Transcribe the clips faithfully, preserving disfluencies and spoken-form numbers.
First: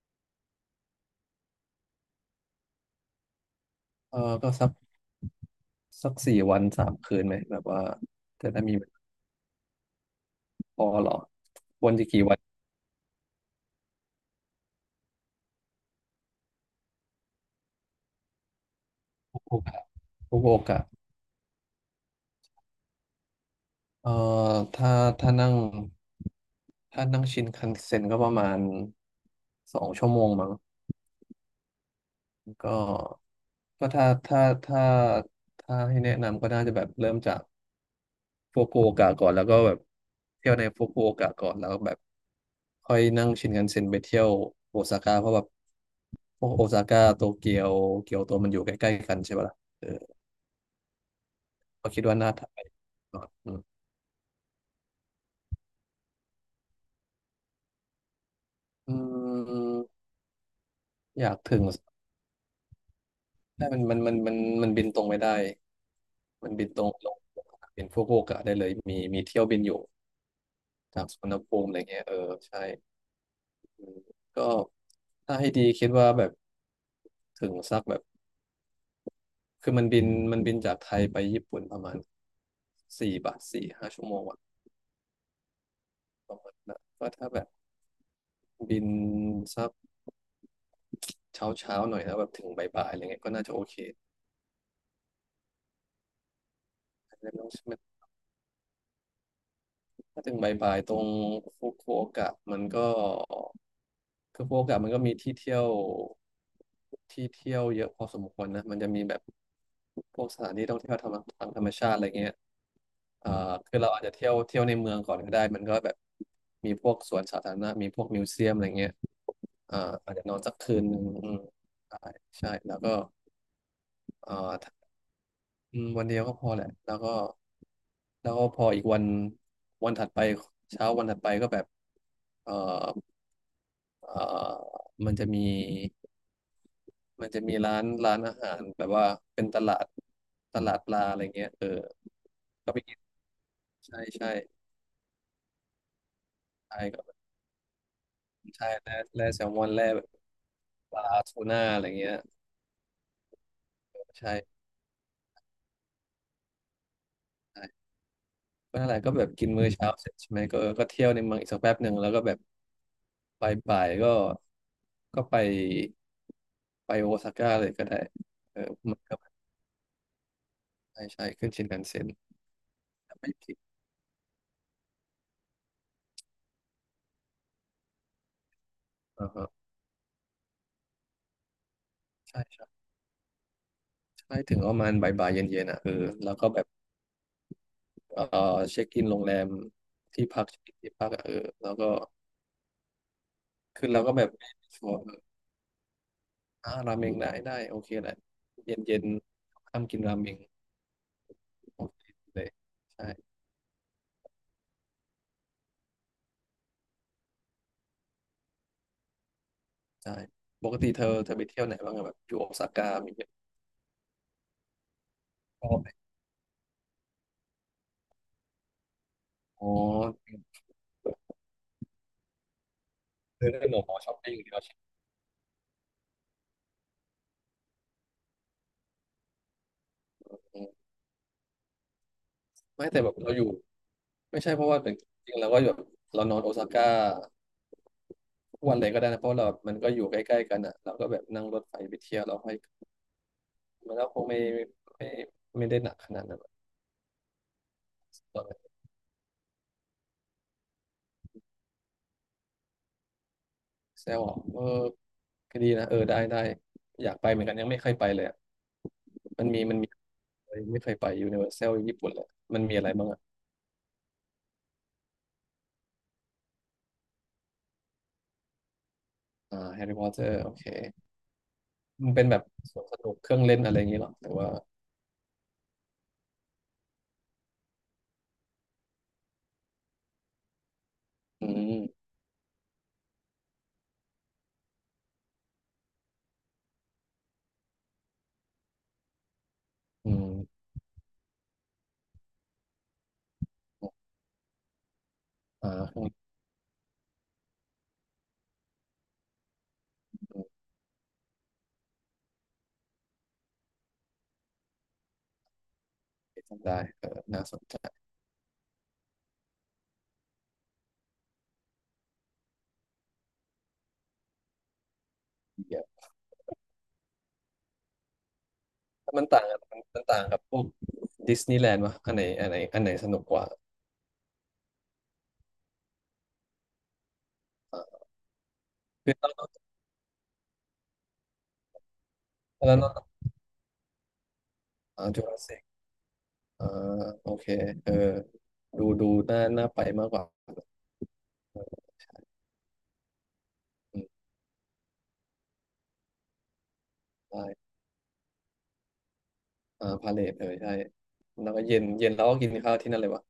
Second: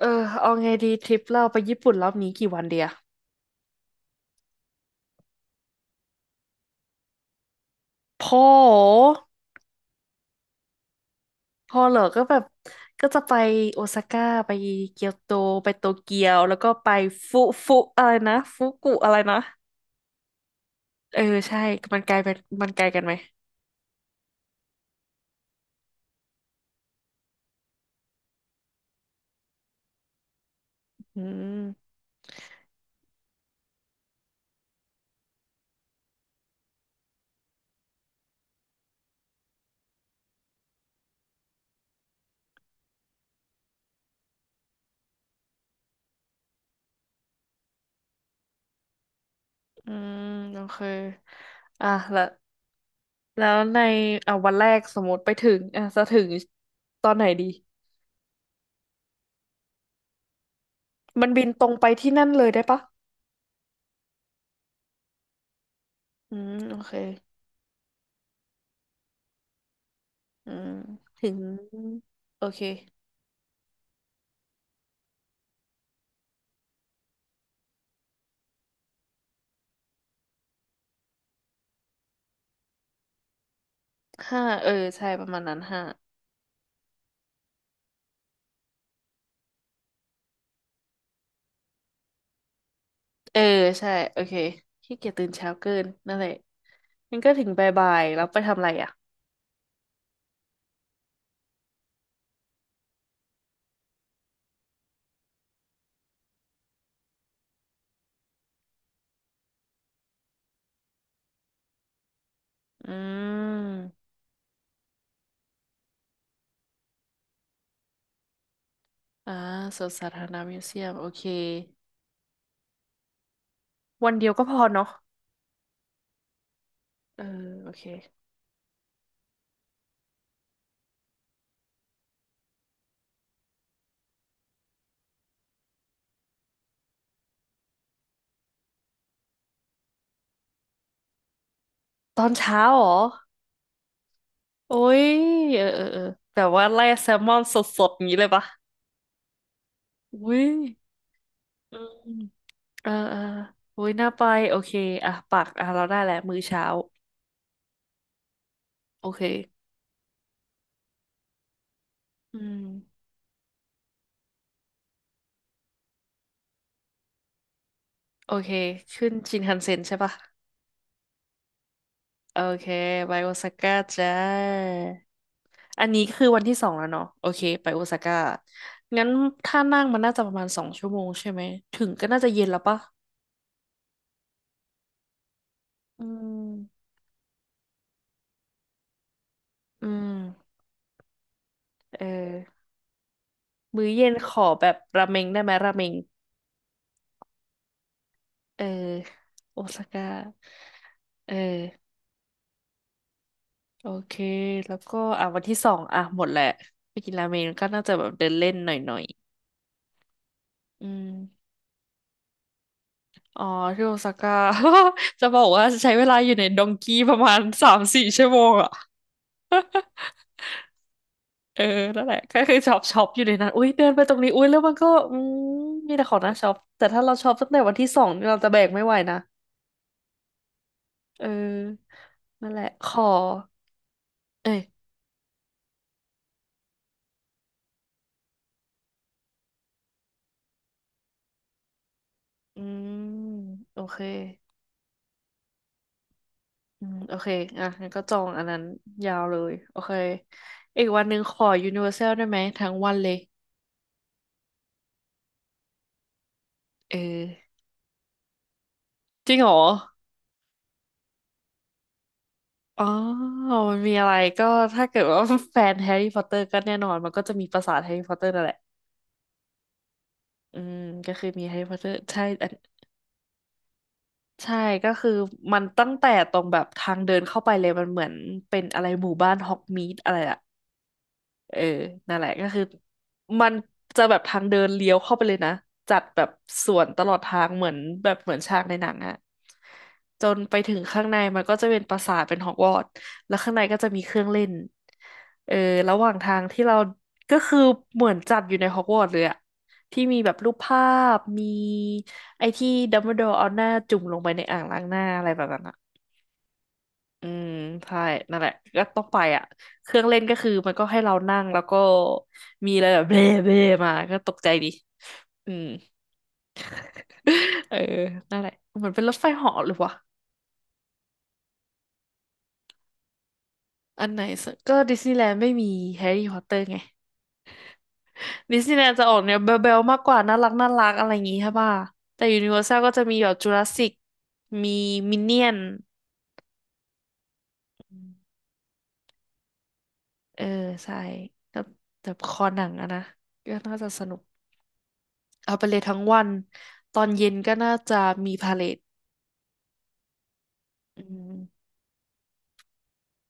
เออเอาไงดีทริปเราไปญี่ปุ่นรอบนี้กี่วันเดียเออก็สักสักสี่วันสามคืนไหมแบบว่าพอจะได้มีพอเหรอพอวันเหรอจะก็กี่วัแบนบก็จะไปโอซาก้าไปเกียวโตไปโตเกียวแล้วก็ไปฟุฟุอะไรนะฟุกุอะไรนะทุกโอกาสทุกโอกาสเออใช่มันไกลไปมันไกลกันไหมเออถ้าถ้านั่งถ้านั่งชินคันเซ็นก็ประมาณสองชั่วโมงมั้งอืมก็ก็ถ้าถ้าถ้าถ้าให้แนะนำก็น่าจะแบบเริ่มจาก ฟุกุโอกะก่อนแล้วก็แบบเที่ยวในฟุกุโอกะก่อนแล้วแบบค่อยนั่งชินคันเซ็นไปเที่ยวโอซาก้าเพราะแบบพวกโอซาก้าโตเกียวเกียวโตมันอยู่ใกล้ๆกันใช่ปะล่ะเอออืมโอเคอ่ะก็คิดว่าแล้วน่าทำไปก่อนแล้อวในอ่ะวันแรกสมมติไปถึงอ่ะจะถึงตอนไหนดีืมอืมอมันยากบินถึตงรงไปที่นั่นเลยได้ปะใช่มันมันมันมันมันบินตรงไม่ได้อืมัมนบินโอตรงเคลงเป็นฟุกุโอกะได้เลยมีมีเที่ยวบินอยู่อืมจากสุวถึรรณงภูมิอะไรเงี้ยเออโอเค ใช่อืมก็ถ้าให้ดีคิดว่าแบบถึงสักแบบ คือมันบินมันบินจากไทยไปญี่ปุ่นประมาณสี่บาทสี่ห้าชั่วโมงอะห้าเออใช่ประมาณนั้นห้านะก็ถ้าแบบบินสักเช้าเช้าหน่อยแล้วแบบถึงบ่ายๆอะไรเงี้ยก็เออน่าจะโอเคใช่โอเคขี้เกียจตื่นเช้าเกินนั่นแหละมันก็ไม่ถึต้องงบ่ายๆแล้วไปทำอะไรอ่ะถ้าถึงบ่ายๆตรงฟุกุโอกะมันก็คือฟุกุโอกะมันก็มีที่เที่ยวที่เที่ยวเยอะพอสมควรนะมันจะมีแบบพวกสถานที่ท่องเที่ยวธรรมทางธรรมชาติอะไรเงี้ยอือ่าคือมเราอาจจะเที่ยวเที่ยวในเมืองก่อนก็ได้มันก็แบบมีพวกสวนสาธารณะมีพวกมิวเซียมอะไรเงี้ย อ่าสวนเอ่าสาอาจธาจะรนอณะนสักมิวคืเซีนยมหนึ่งโอเคอืมใช่ใช่แล้วก็วันเดียวก็พเอ่าอเนาะอืมวันเดียวก็พอแหละแล้วก็เออโอเคแล้วก็พออีกวันวันถัดไปเช้าวันถัดไปก็แบบเอ่อเอ่อมันจะมีมันจะมีร้านร้านอาหารแบบว่าเป็นตลาดตลาดปลาอะไรเงี้ยเออตอนเช้าก็ไปเหรกิอนใช่ใช่โอ้ยเออเออเออแบบว่าใช่ไล่ก็แซลมอนสดๆอย่างนี้เลยปะใช่แร่แร่แซลมอนแร่แบบอุ้ยปลาทูน่าอือะไรมเงี้ยเออเอออุ้ยน่าไปโอใช่เคอ่ะปักอ่ะเราได้แหละมื้อเช้าใช่ก็นั่นแหละโอก็เคแบบกินมื้อเช้าเสร็จใช่ไหมก็ก็เที่ยวในเมืองอีกสักแป๊บหนึ่งแล้วก็แบอืบ มไปบ่ายๆก็ก็ไปไปโอซาก้าเลยก็ได้โอเคเออมันขึ้นก็ชินคันเซ็นใช่ปะ ใช่ใช่ขึ้นชินคันเซ็นโอเคไปไปโอซาผิดก้าจ้าอันนี้คือวันที่สองแล้วเนาะโอเคไปโอซาก้างั้นอ่าฮะถ้านั่งมันน่าจะประมาณสองชั่วโมงใช่ไหมถึงก็น่าจะใช่เย็นแล้วใช่ปะใช่ถึงประมาณบ่ายบ่ายเย็นเย็นๆอ่ะเออือแล้วก็แบบมเออเช็คอินโรงแรมอืที่พักมเช็คอินที่พักอะเออแล้วก็เออคืมื้ออเราเย็ก็นแบขบอแบบชัวร์ราเออเมงได้ไหมราเมงอ่าราเมงได้ได้โอเคแหละเออเย็นเย็นโอซาค่ำกินก้าราเมงเอโออเคเลยใช่โอเคแล้วก็อ่ะวันที่สองอ่ะหมดแหละไปกินราเมงก็น่าจะแบบเดินเล่นหน่อยใช่ปกๆอืติเธม อเธอไปเที่ยวไหนบ้างอะแบบอยู่โอซาก้ามีเที่ยอ๋อ อะ ที่โอซาก้า จะบอกชว่าอบไหมใช้เวลาอยู่ในดงกี้ประมาณสามสี่ชั่วโมงอ่ะอ๋อเออนั่นแหละก็คือช็อปช็อปอยู่ในเธนั้อนนเลอุ้ยหนเดินอไปตช้รอปงนี้ปิ้งอุ้ยที่แล้วเรามัชินก็อืมมีแต่ของน่าช็อปแต่ถ้าเราช็อปตั้งแต่วันที่สองเราจะแบกไม่ไหวนะม เออนั่นแหละขไม่แต่อแบบเราอยู่ไม่ใช่เอ้เพยราะว่าแต่จริงๆเราก็แบบเรานอนโอซาก้าทุกวันเลยก็ได้นะเพราะเรามันก็อยู่ใกล้ๆกันอ่ะเราก็แบบนั่งรถไฟไปเที่ยวเราให้อืมโอมันเคแล้วคงไม่ไม่ไม่ได้หนักขนาดนั้นอะอืมโอเคอ่ะงั้นก็จองตออันนนั้นั้นนยาวเลยโอเคอีกวันหนึ่งขอ Universal ได้ไหมทั้งวันเลยแซวอ่ะเออก็ดีนะเออได้ได้เอออยากไปเหมือนกันยังไม่เคยไปเลยอะจริงมัเหนรอ มีมันมีไม่เคยไปยูนิเวอร์แซลญี่ปุ่นเลยมันมีอ๋อะอไรบ้างอ่ะมันมีอะไรก็ถ้าเกิดว่า แฟนแฮร์รี่พอตเตอร์ก็แน่นอนมันก็จะมีปราสาทแฮร์รี่พอตเตอร์นั่นแหละอ่าแฮร์รี่พอตเตอร์โออืเคมก็คือมีแฮร์รี่พอตเตอร์มันใช่เป็นแบบอันสวนสนุกเครื่องเล่นอะไรอย่างงี้เหรอแต่ว่าใช่ก็คือมันตั้งแต่ตรงแบบทางเดินเข้าไปเลยมันเหมือนเป็นอะไรหมู่บ้านฮอกมีดอะไรอะ อืเออมนั่นแหละก็คือมันจะแบบทางเดินเลี้ยวเข้าไปเลยนะ จัดแบบสวนตลอดทางเหมือนแบบเหมือนฉากในหนังอะอืจมนไปถึงข้างในมันก็จะเป็นปราสาทเป็นฮอกวอตส์แล้วข้างในก็จะมีเครื่องเล่นเอออ่า ระหว่างทางที่เราก็คือเหมือนจัดอยู่ในฮอกวอตส์เลยอะที่มีแบบรูปภาพ มีไอ้ที่ดัมเบิลดอร์เอาหน้าจุ่มลงไปในอ่างล้างหน้าอะไรแบบนั้นอะ ได้เอออืน่ามสนใจใช่นั่นแหละก็ต้องไปอ่ะเครื่องเล่นก็คือมันก็ให้เรานั่งแล้วก็มีอะไรแบบเบ้เบ้มาก็ตกใจดีอืม เยอะ เออนั่นแหละเหมือนเป็นรถ้าถมัไฟนต่างกัเหาะนหรือมันวะมันต่างกับพวกดิสนีย์แลนด์วะอันไหนอันไหนอันไหนสนุกกว่าอันไหนสกก็ดิสนีย์แลนด์ไม่มีแฮร์รี่พอตเตอร์ไงอ่าดิสนีย์แลนด์จะคือออกแนวเราเบลๆมากกว่าน่ารักน่ารักอะไรอย่างงี้ใช่ป่ะแต่ยูนิเวอร์แซแล้ลก็จะเรามีแบบจูราสสิกมีอ่ามิจูนราเนี่สยนสิกอ่าโอเคเออดูดูน่าน่าไปมากกว่าเออใช่แบบแบบคอหนังอะนะก็น่าจะอืสนุก มเอาไปเลยทั้งวันตอนเย็นได้ก็น่าจะมีพาเลทอ่าพาเลทเออ ใช่อืแล้วก็มเย็นเย็นแล้วก็กินข้าวที่นั่นเลยวะ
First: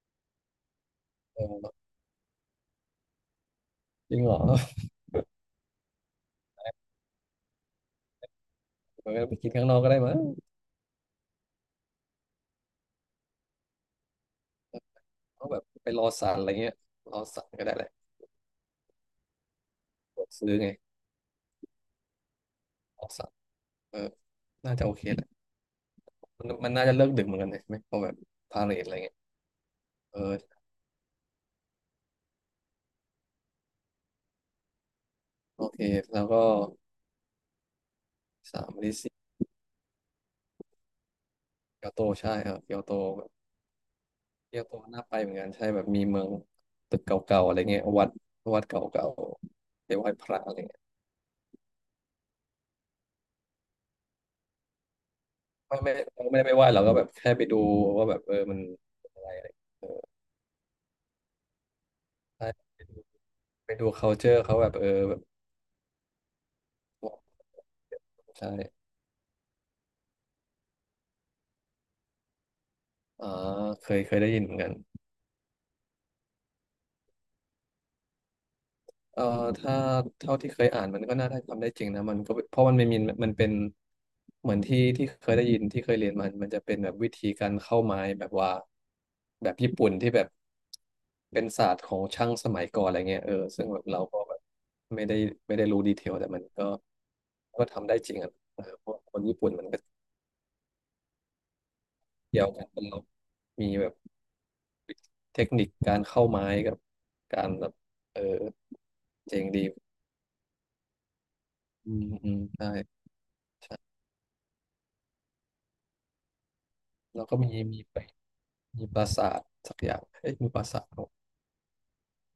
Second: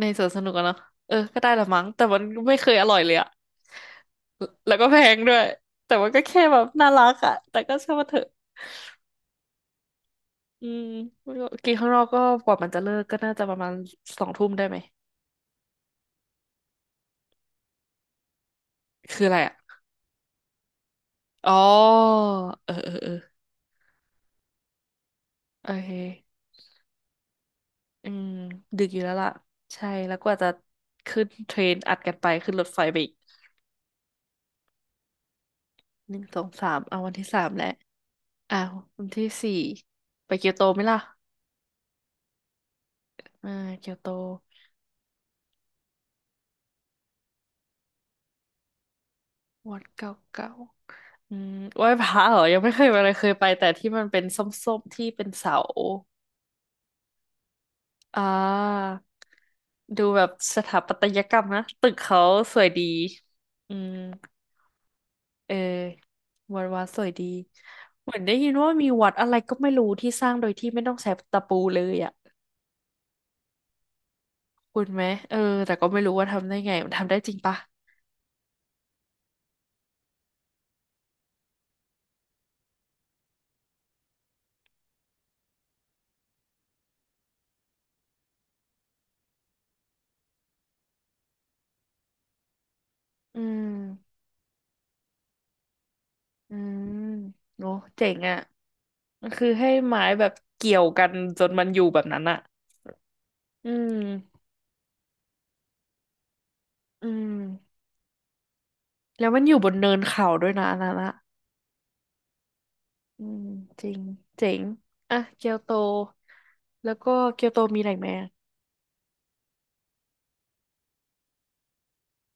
ในสวนสนุกอะเนาะเออก็ได้ละเออมั้งแต่มันไม่เคยอร่อยเลยอะจริงเหรอแล้วก็แพงด้วยแต่มันก็แค่แบบน่ารักอะแต่ก็ช่างมันเถอะเออไปกินข้างนอกก็ได้มั้งอืมกินข้างนอกก็กว่ามันจะเลิกก็น่าจะประมาณสองทุ่มได้ไหมเอาแบบไปรอสารอะไรเงี้ยรอสารก็ได้แหละคืออะไรอะกดซื้อไงอ๋อเออเออรอเออสารเออน่าจะโอเคแหละ โอเคมันมันน่าจะเลิกดึกเหมือนกันเลยใช่ไหมเพออืแบบมพาเลดึทกอะอไรยู่แล้เงี้วย ล่ะใช่แล้เอวกอว่าจะขึ้นเทรนอัดกันไปขึ้นรถไฟไปอีกโอเคหนึ่แล้งวสอก็งสามเอาวันที่สามแล้ว อ้าสามวลิวันซิที่สี่ไปเกียวโตไหมล่ะเกียวโตใช่ครับเกียวโตอ่าเกียวโตเกียวโตน่าไปเหมือนกันใช่แบบมีเมืองตึกเก่าๆอะไรเงี้ยวัดวัดเก่าวัดๆไปไหว้เก่าพระเก่าอะไรเงี้ยอืมไหว้พระเหรอยังไม่เคยไปเลยเคยไปแต่ที่มันเป็นส้มๆที่เป็นเสาไม่ไม่เราไม่ได้ไปไหว้เราก็แบบแค่ไปดูว่าแบอ่บเออมันาเป็นอะไรอะไรดูแบบสถาปัตยกรรมนะ ตึกเขาใช่สวยไปดีดูไปอืดู ม culture เขาแบบเออแบบเออวัดวัดสวยดี เหมือนได้ใช่ยินว่ามีวัดอะไรก็ไม่รู้ที่สร้างโดยที่ไม่ต้องใช้ตะปูเลยอ่ะอ่าเคยเคยได้ยินเหมือนกัน คุณไหมเออแต่ก็ไม่รู้ว่าทำได้ไง มันทำได้จริงปะเอ่อถ้าเท่าที่เคยอ่านมันก็น่าได้ทำได้จริงนะมันก็เพราะมันไม่มีมันเป็นเหมือนที่ที่เคยได้ยินที่เคยเรียนมันมันจะเป็นแบบวิธีการเข้าไม้แบบว่าแบบญี่ปุ่นที่แบบเป็นศาสตร์ของช่างสมัยก่อนอะไรเงี้ยเอออืซึ่งแบบเราก็มแบบไม่ได้ไม่ได้รู้ดีเทลแต่มันอืก็มก็โอ้ทำได้เจ๋จริงงอ่ะอ่ะ เออเพราะคนมันญี่คือปุ่นมันให้ก็ไม้แบบเกี่ยวกันจนมันอยู่แบบนั้นอะเกี่ยวกันเป็นเราอืมีแบบมเทคนิคการเข้าไม้กับอืมการแบบเออแล้วมัเจ๋นงอยู่ดีบนเนินเขาด้วยนะอันนั้นอะอืมอืมใช่อืมจริงเจ๋งอ่ะเกียวโต แล้วก็แล้วก็เกียมีวโตมีมีอะไรไป ไหมอะมีปราสาทสักอย่างเอ๊ะมีปราสาทเหรอ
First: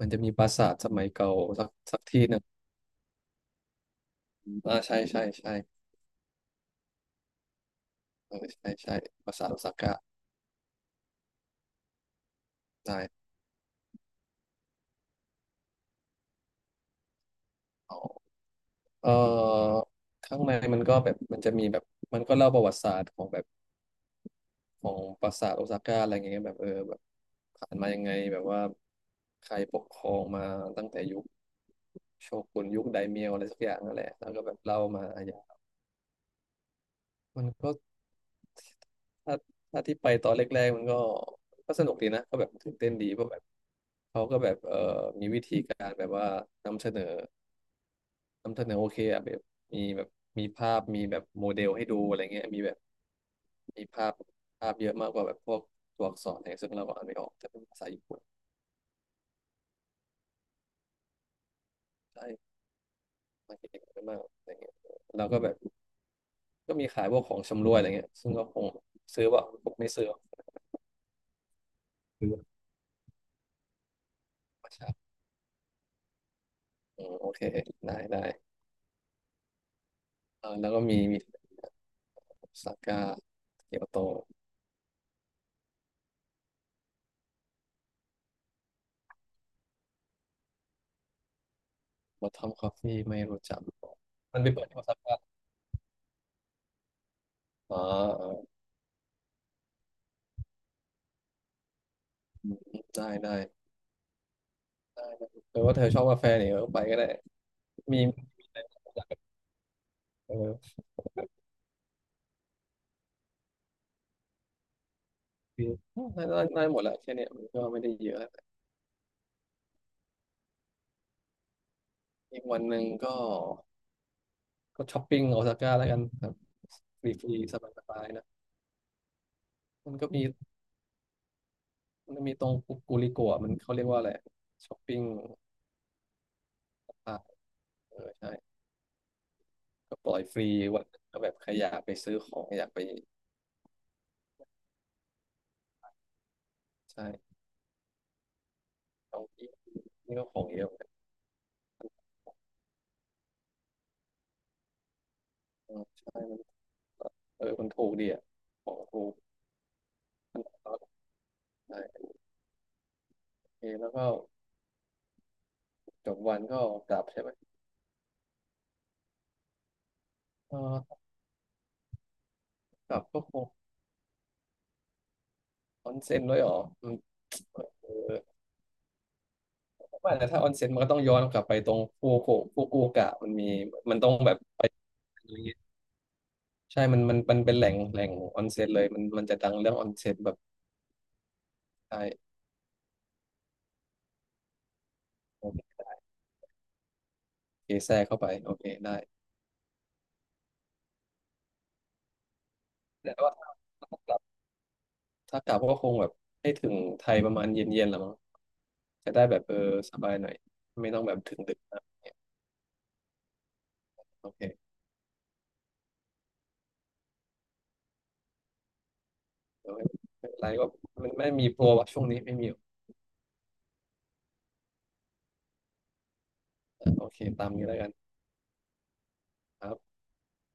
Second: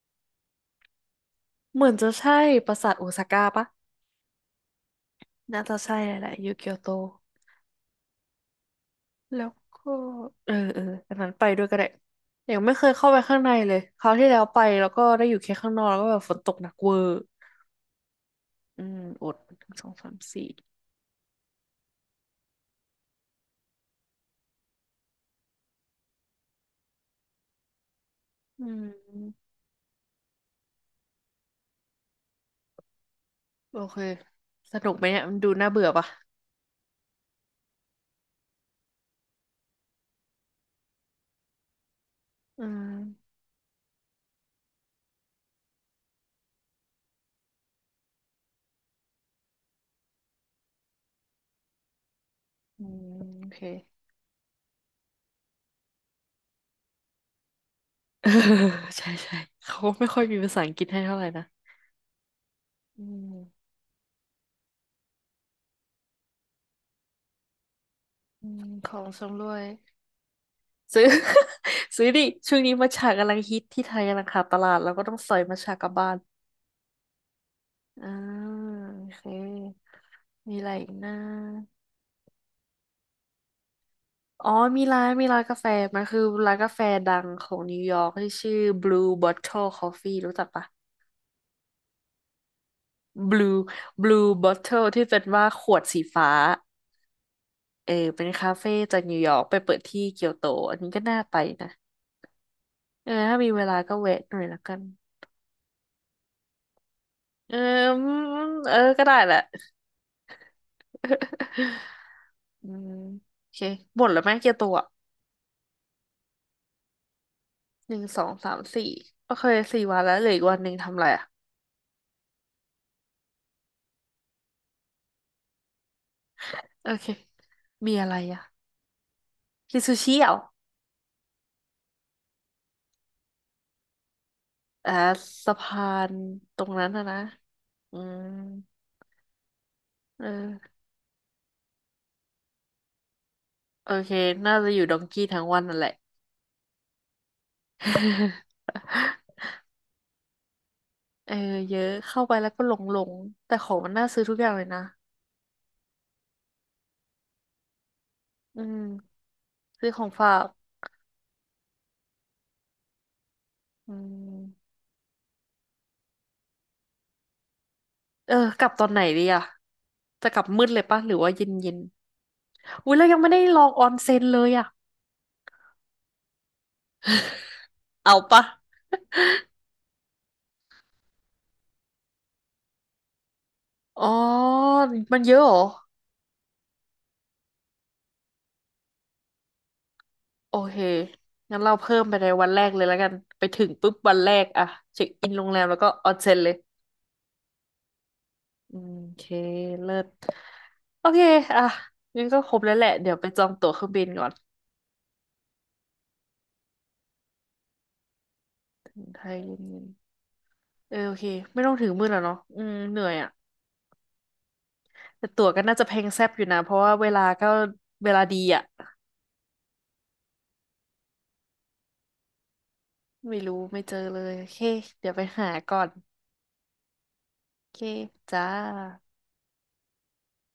มันจะมีปราสาทสมัยเก่าสักเหมือนสักจะที่หใช่นึ่งปราสาทโอซาก้าปะอ่าใช่ใช่ใช่น่าจะใช่แหละแหละอยู่เกียวโต เออใช่ใช่ปราแล้สาทวโอซาก็ก้าเออเอออันนั้นไปด้วยก็ได้ยังไม่เคยได้เข้าไปข้างในเลยคราวที่แล้วไปแล้วก็ได้อยู่แค่ข้างนอกแล้วก็แบบฝนตกหนักเวอร์อ๋ออืมเออดหนึ่งอสองสามข้างสี่ในมันก็แบบมันจะมีแบบมันก็เล่าประวัติศาสตร์ของแบบของปราสาทโอซาก้าอะไรอย่างเงี้ยแบบเออแบบผ่านมายังไงแบบว่าอืม ใครปกครองมาตั้งแต่ยุคโชกุนยุคไดเมียวอะไรสักอโอย่างนั่เค นแหละแล้วก็แบบสเล่านุกไหมามอะไรเนี่ยอมันย่าดูงน่าเบื่อปะมันก็ ถ้าถ้าที่ไปตอนแรกๆมันก็ก็สนุกดีนะก็แบบอืตื่นเต้นดีเพราะมแบบเขาก็แบบเอ่อมีวิธีการแบบว่านำเสนอนำเสนอโอเคอะแบบมีแบบมีภาพมีแบบโมเดลให้ดูอะไรเงี้ยมีแบบอืมโอเค มีภาพภาพเยอะมากกว่าแบบพวกตัวอักษรอะไรซึ่งเราก็อ่านไม่ออกแต่เป็นภาษาญี่ปุ่น เออใช่ใช่เขาไม่ค่อยมีภาษาอังกฤษให้เท่าไหร่นะใช่อืมามเก่งมากอะไรเงี้ยเราก็แบบก็มีขายพวกของชำร่วยอะไรเงี้ยซึ่งก็อืคมงของซื้อชำว่าร่วยผมไม่ซื้ออซื้อ ซื้อดิซื้อช่วงนี้มัทฉะกำลังฮิตที่ไทยกำลังขาดตปลาระดแล้วก็ชาต้องสอยมัทฉะกลับบ้านอืมโอเคได้อ่าได้โอเค เออมีอะแล้ไรวก็อีกมีนะมี โอซาก้าเกียวโตอ๋อมีร้านมีร้านกาแฟมันคือร้านกาแฟดังของนิวยอร์กที่ชื่อ บลู บอทเทิล คอฟฟี่ รู้จักปะ วอททอมคอฟฟี่ไม่รู้จั blue ก blue มันไปเปิดที่โอ bottle ซาที่ก้าเป็นว่าขวดสีฟ้าอ๋อเออเอเป็อนคาเฟ่จากนิวยอร์กไปเปิดที่เกียวโตอันนี้ก็น่าไปนะอืมเอได้อได้ถ้ามีเวลาก็แวะหน่อยละกันได้ได้เออว่าเธอชอบกาแฟเนี่ยเออไปก็ได้เออมีอืมเออก็ได้แหละ เออ อืมโอเคหมดแล้วไหมเกียวโตอ่ะคือได้ได้ได้หมดแหละแค่เนี้ยมันก็ไม่ได้หนึ่งเยสอะองสามสี่โอเคสี่วันแล้วเหลืออีกวันหนึ่งทำอะไรอ่ะอีกวันหนึ่งก็ก็ช้อปปิ้งโอซาก้าแล้วกันครับโอฟเครีฟรีสบายสมีบายอะไรนะอ่ะกินมัซูนก็ชิมีเหรอมันมีตรงกูริโกะมันเขาเรียกว่าอะไรช้อปอ่าปิ้งสะพานตรงนั้นนะนะอ่ะเออือมใช่ก็ปล่อยเอฟรีอวันก็แบบใครอยากไปซื้อของอยากไปโอเคน่าจะอยู่ดองกี้ทั้งวันนั่นแหละ ใช่ เอาที่ นี่ก็ของเยอะเหมือนกันเออเยอะเข้าไปแล้วก็หลงหลงแต่ของมันน่าซื้อทุกอย่างเลยนะอืมใช่มันเออมันถูกดีอ่ะอืของถูกมซื้อของฝากแล้วก็ได้โอเคแล้อืวก็มจบวันก็กลับใช่ไหมเออกลับตอนไหนดีอะจะกลับมืดเลยเออปะหรือว่าเย็นเย็นอุ้กยลับเรายังก็ไม่คได้งลองออนเซ็นเลยอะ ออนเซ็นด้วยเหรออืมเออ เอาปะไม่แต่ถ้าออนเซ็นมันก็ต้องย้อนกลับไปตรงฟูกุฟูกุกะมันมีมันอ๋อต้องแบบไปมันอะเยไรอะเหรเงี้อยใช่มันมันมันเป็นแหล่งแหล่งออนเซ็นเลยมันมันจะดังเรื่องออนเซ็นแบบโอเคงั้นเราเพิ่ใช่มไปในวันแรกเลยแล้วกันไปถึงปุ๊บวันแรกอะเช็คอินโรงแรมแล้วโอก็ออนเซ็นเลย เคแทรกเข้าไปโอเคอืมได้โอเคเลิศโอเคอ่ะงั้นก็ครบแล้วแหละเดี๋ยแต่วไปว่าจอถ้งตั๋วเครื่องาบินกลับก่อนถ้ากลับก็คงแบบให้ถึงไทยประมาณเย็นๆแหละมั้ง จะไทได้แบยบเยเออ็นสบายหน่อยๆไม่เออต้องโอแบบเคถึงดึกไม่ต้องนะถึงมือแล้วเนาะอืมเหนื่อยอ่ะโอเคแต่ตั๋วก็น่าจะแพงแซบอยู่นะเพราะว่าเวลาก็เวลาดีอ่ะโอเคไม่เป็นไรก็มันไม่มีโปรอะช่วงนี้ไม่มีหรอกไม่รู้ไม่เจอเลยโอเคเดี๋ยวไปหาก่อนอ่ะโอเคตามโอนี้แล้เควกันจ้าครับ